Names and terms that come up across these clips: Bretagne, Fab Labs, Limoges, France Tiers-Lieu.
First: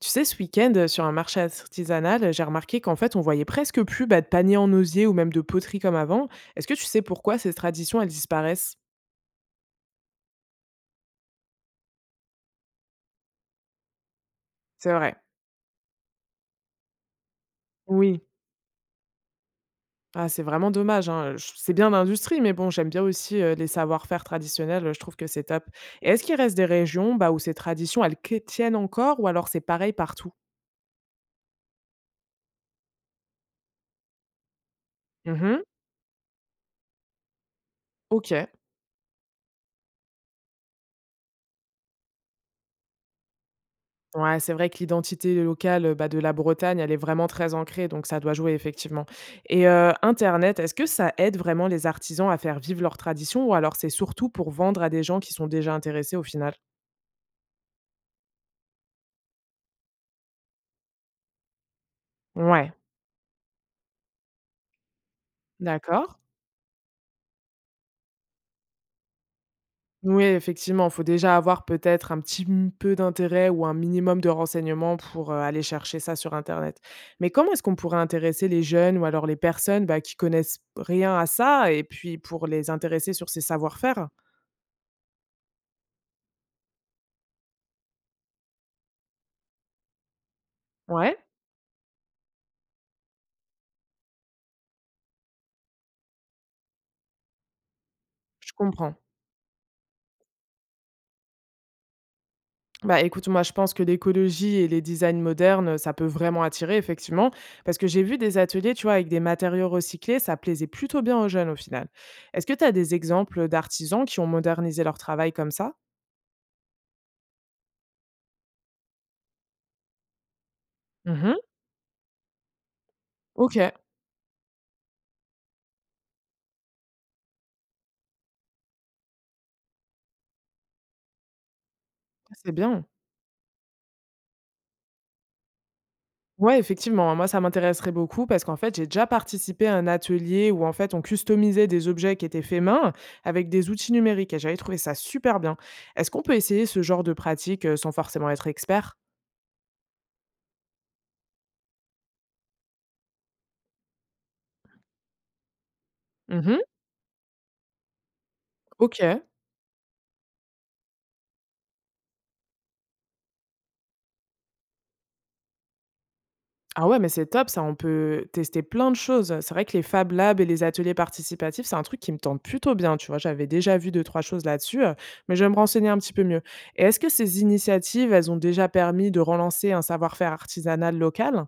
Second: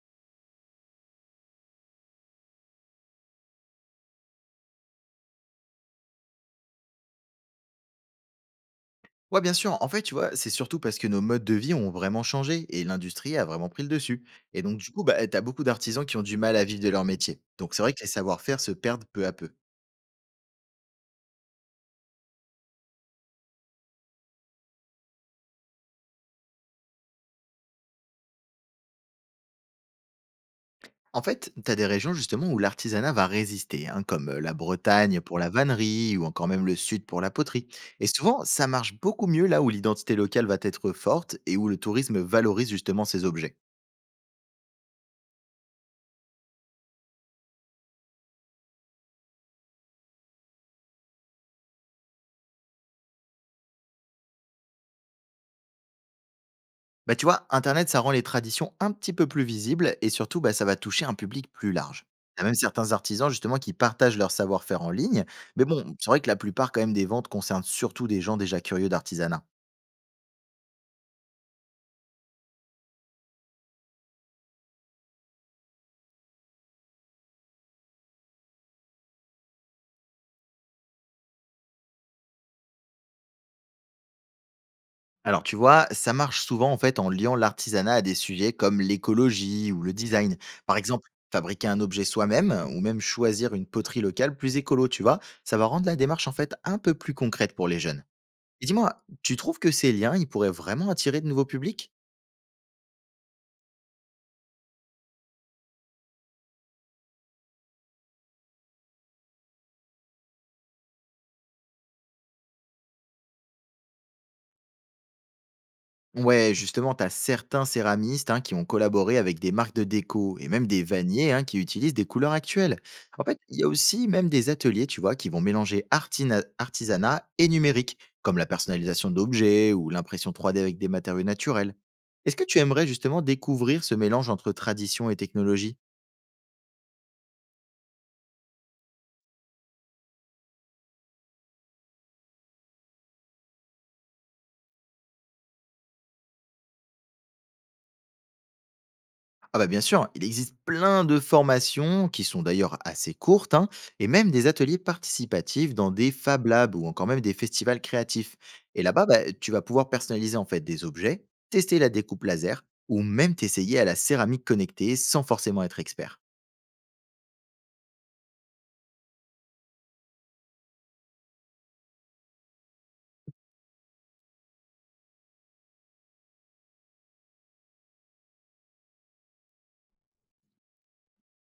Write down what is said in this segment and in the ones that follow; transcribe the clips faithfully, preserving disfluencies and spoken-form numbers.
Tu sais, ce week-end, euh, sur un marché artisanal, euh, j'ai remarqué qu'en fait, on voyait presque plus bah, de paniers en osier ou même de poterie comme avant. Est-ce que tu sais pourquoi ces traditions, elles disparaissent? Ouais, bien sûr. En fait, tu vois, c'est surtout parce que nos modes de vie ont vraiment changé et l'industrie a vraiment pris le dessus. Et donc, du C'est coup, vrai. bah, tu as beaucoup d'artisans qui ont du mal à vivre de leur métier. Donc, c'est vrai que les Oui. savoir-faire se perdent peu à peu. Ah, c'est vraiment dommage, hein. Je- C'est bien l'industrie, mais bon, j'aime bien aussi euh, les savoir-faire traditionnels. euh, Je trouve que c'est top. Et est-ce qu'il reste des régions bah, où ces traditions, elles que- tiennent encore ou alors c'est pareil partout? En fait, tu as des régions justement où l'artisanat va résister, hein, comme euh, la Bretagne pour la Mhm. vannerie ou encore même le Sud pour la poterie. Et Ok. souvent, ça marche beaucoup mieux là où l'identité locale va être forte et où le tourisme valorise justement ces objets. Ouais, c'est vrai que l'identité locale, bah, de la Bretagne, elle est vraiment très ancrée, donc ça doit jouer effectivement. Et heu, internet, est-ce que ça aide vraiment les artisans à faire vivre leurs traditions ou alors c'est surtout pour vendre à des gens qui sont déjà intéressés au final? Bah, tu vois, internet, ça rend les traditions un petit peu plus visibles et surtout, bah, ça va toucher un public plus large. Il y a même Ouais, certains artisans, justement, qui partagent leur savoir-faire en ligne. Mais bon, c'est d'accord. vrai que la plupart, quand même, des ventes concernent surtout des gens déjà curieux d'artisanat. Oui, effectivement, il faut déjà avoir peut-être un petit m peu d'intérêt ou un minimum de renseignements pour, heu, aller chercher ça sur internet. Mais comment est-ce qu'on pourrait intéresser les jeunes ou alors les personnes, bah, qui connaissent rien à ça et puis pour les intéresser sur ces savoir-faire? Alors, tu vois, ça marche souvent, en fait, en liant l'artisanat à des sujets comme l'écologie ou le design. Par exemple, Ouais, fabriquer un objet soi-même ou même choisir une poterie locale plus écolo, tu vois, ça va rendre la démarche, en fait, un peu plus concrète pour les jeunes. je Et comprends. dis-moi, tu trouves que ces liens, ils pourraient vraiment attirer de nouveaux publics? Bah, écoute, moi, je pense que l'écologie et les designs modernes, ça peut vraiment attirer, effectivement, parce que j'ai vu des ateliers, tu vois, avec des matériaux recyclés, ça plaisait plutôt bien aux jeunes au final. Est-ce que tu as des exemples d'artisans qui ont modernisé leur travail comme ça? Ouais, justement, tu as certains céramistes, hein, qui ont collaboré avec des marques de déco et même des vanniers, Mhm. hein, qui utilisent des couleurs actuelles. En fait, Ok, il y a aussi même des ateliers, tu vois, qui vont mélanger artina- artisanat et numérique, comme la personnalisation d'objets ou l'impression trois D avec des matériaux naturels. Est-ce que c'est tu aimerais bien. justement découvrir ce mélange entre tradition et technologie? Ouais, effectivement, hein, moi, ça m'intéresserait beaucoup parce qu'en fait, j'ai déjà participé à un atelier où, en fait, on customisait des objets qui étaient faits main avec des outils numériques et j'avais trouvé ça super bien. Est-ce qu'on peut essayer ce genre de pratique euh, sans forcément être expert? Ah bah bien sûr, il existe plein de formations qui sont d'ailleurs assez courtes, hein, et même des ateliers participatifs dans des Fab Mhm. Labs ou encore même des festivals créatifs. Et Ok. là-bas, bah, tu vas pouvoir personnaliser en fait des objets, tester la découpe laser ou même t'essayer à la céramique connectée sans forcément être expert. Ah ouais, mais c'est top ça, on peut tester plein de choses. C'est vrai que les Fab Labs et les ateliers participatifs, c'est un truc qui me tente plutôt bien, tu vois. J'avais déjà vu deux, trois choses là-dessus, euh, mais je vais me renseigner un petit peu mieux. Et est-ce que ces initiatives, elles ont déjà permis de relancer un savoir-faire artisanal local?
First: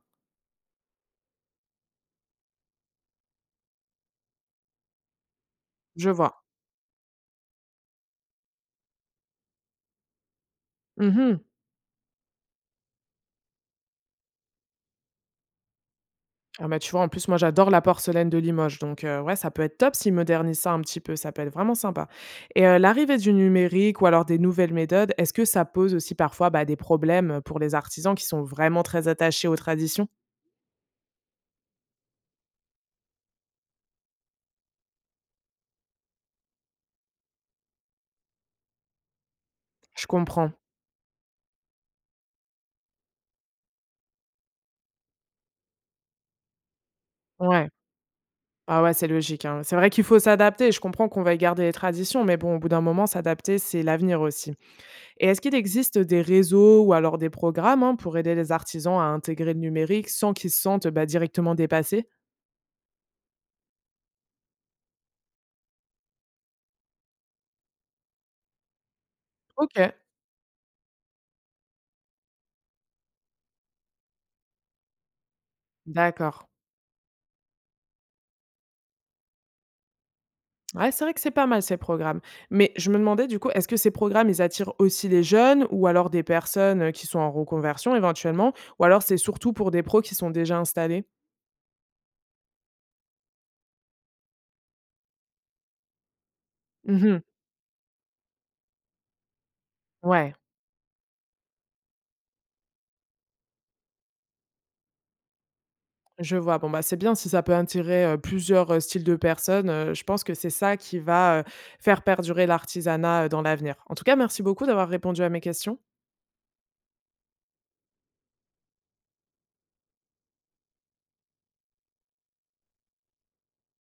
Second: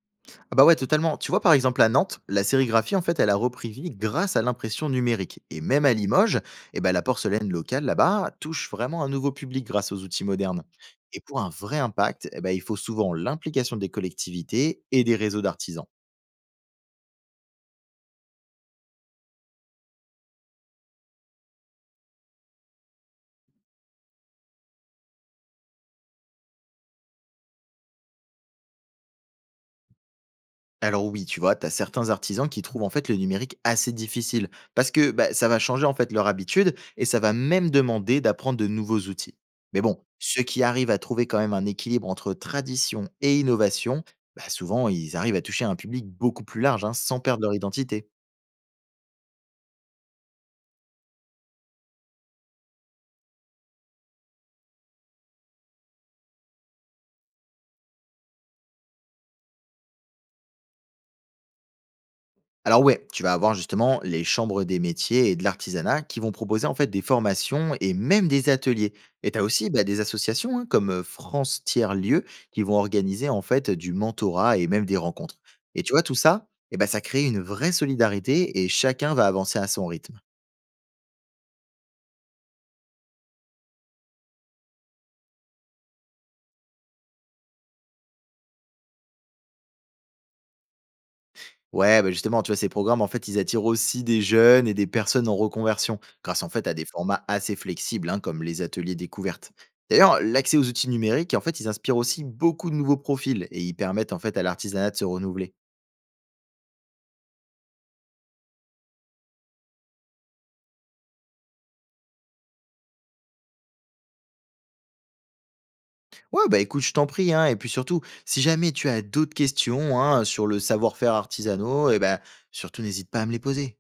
Ah bah ouais, totalement. Tu vois, par exemple, à Nantes, la sérigraphie, en fait, elle a repris vie grâce à l'impression numérique. Et même à Je Limoges, vois. eh ben, la porcelaine locale, là-bas, touche vraiment un nouveau public grâce aux outils modernes. Et pour Mhm. un vrai impact, eh ben, il faut souvent l'implication des collectivités et des réseaux d'artisans. Ah bah tu vois, en plus, moi j'adore la porcelaine de Limoges, donc euh, ouais, ça peut être top s'ils modernisent ça un petit peu, ça peut être vraiment sympa. Et euh, l'arrivée du numérique ou alors des nouvelles méthodes, est-ce que ça pose aussi parfois bah, des problèmes pour les artisans qui sont vraiment très attachés aux traditions? Alors oui, tu vois, tu as certains artisans qui trouvent en fait le numérique assez difficile parce que bah, ça va changer en fait leur habitude et ça va même demander d'apprendre de nouveaux outils. Mais bon, Je ceux comprends. qui arrivent à trouver quand même un équilibre entre tradition et innovation, bah, souvent ils arrivent à toucher un public beaucoup plus large, hein, sans perdre leur Ouais. identité. Ah ouais, c'est logique, hein. C'est vrai qu'il faut s'adapter. Je comprends qu'on va garder les traditions, mais bon, au bout d'un moment, s'adapter, c'est l'avenir aussi. Et est-ce qu'il existe des réseaux ou alors des programmes, hein, pour aider les artisans à intégrer le numérique sans qu'ils se sentent bah, directement dépassés? Alors ouais, tu vas avoir justement les chambres des métiers et de l'artisanat qui vont proposer en fait des formations et même des ateliers. Et tu as aussi, Ok, bah, des associations, hein, comme euh, France Tiers-Lieu qui vont organiser en fait du mentorat et même des rencontres. Et tu vois, tout ça, d'accord. eh ben, ça crée une vraie solidarité et chacun va avancer à son rythme. Ouais, c'est vrai que c'est pas mal ces programmes. Mais je me demandais du coup, est-ce que ces programmes, ils attirent aussi les jeunes ou alors des personnes euh, qui sont en reconversion éventuellement, ou alors c'est surtout pour des pros qui sont déjà installés? Ouais, bah, justement, tu vois, ces programmes, en fait, ils attirent aussi des jeunes et des personnes en reconversion, grâce en fait à des Mhm. formats assez flexibles, hein, comme les ateliers découvertes. D'ailleurs, Ouais. l'accès aux outils numériques, en fait, ils inspirent aussi beaucoup de nouveaux profils et ils permettent en fait à l'artisanat de se renouveler. Je vois. Bon, bah, c'est bien si ça peut attirer, heu, plusieurs, heu, styles de personnes. Heu, je pense que c'est ça qui va, heu, faire perdurer l'artisanat, heu, dans l'avenir. En tout cas, merci beaucoup d'avoir répondu à mes questions. Ouais, bah écoute, je t'en prie, hein, et puis surtout, si jamais tu as d'autres questions, hein, sur le savoir-faire artisanaux, et ben surtout n'hésite pas à me les poser.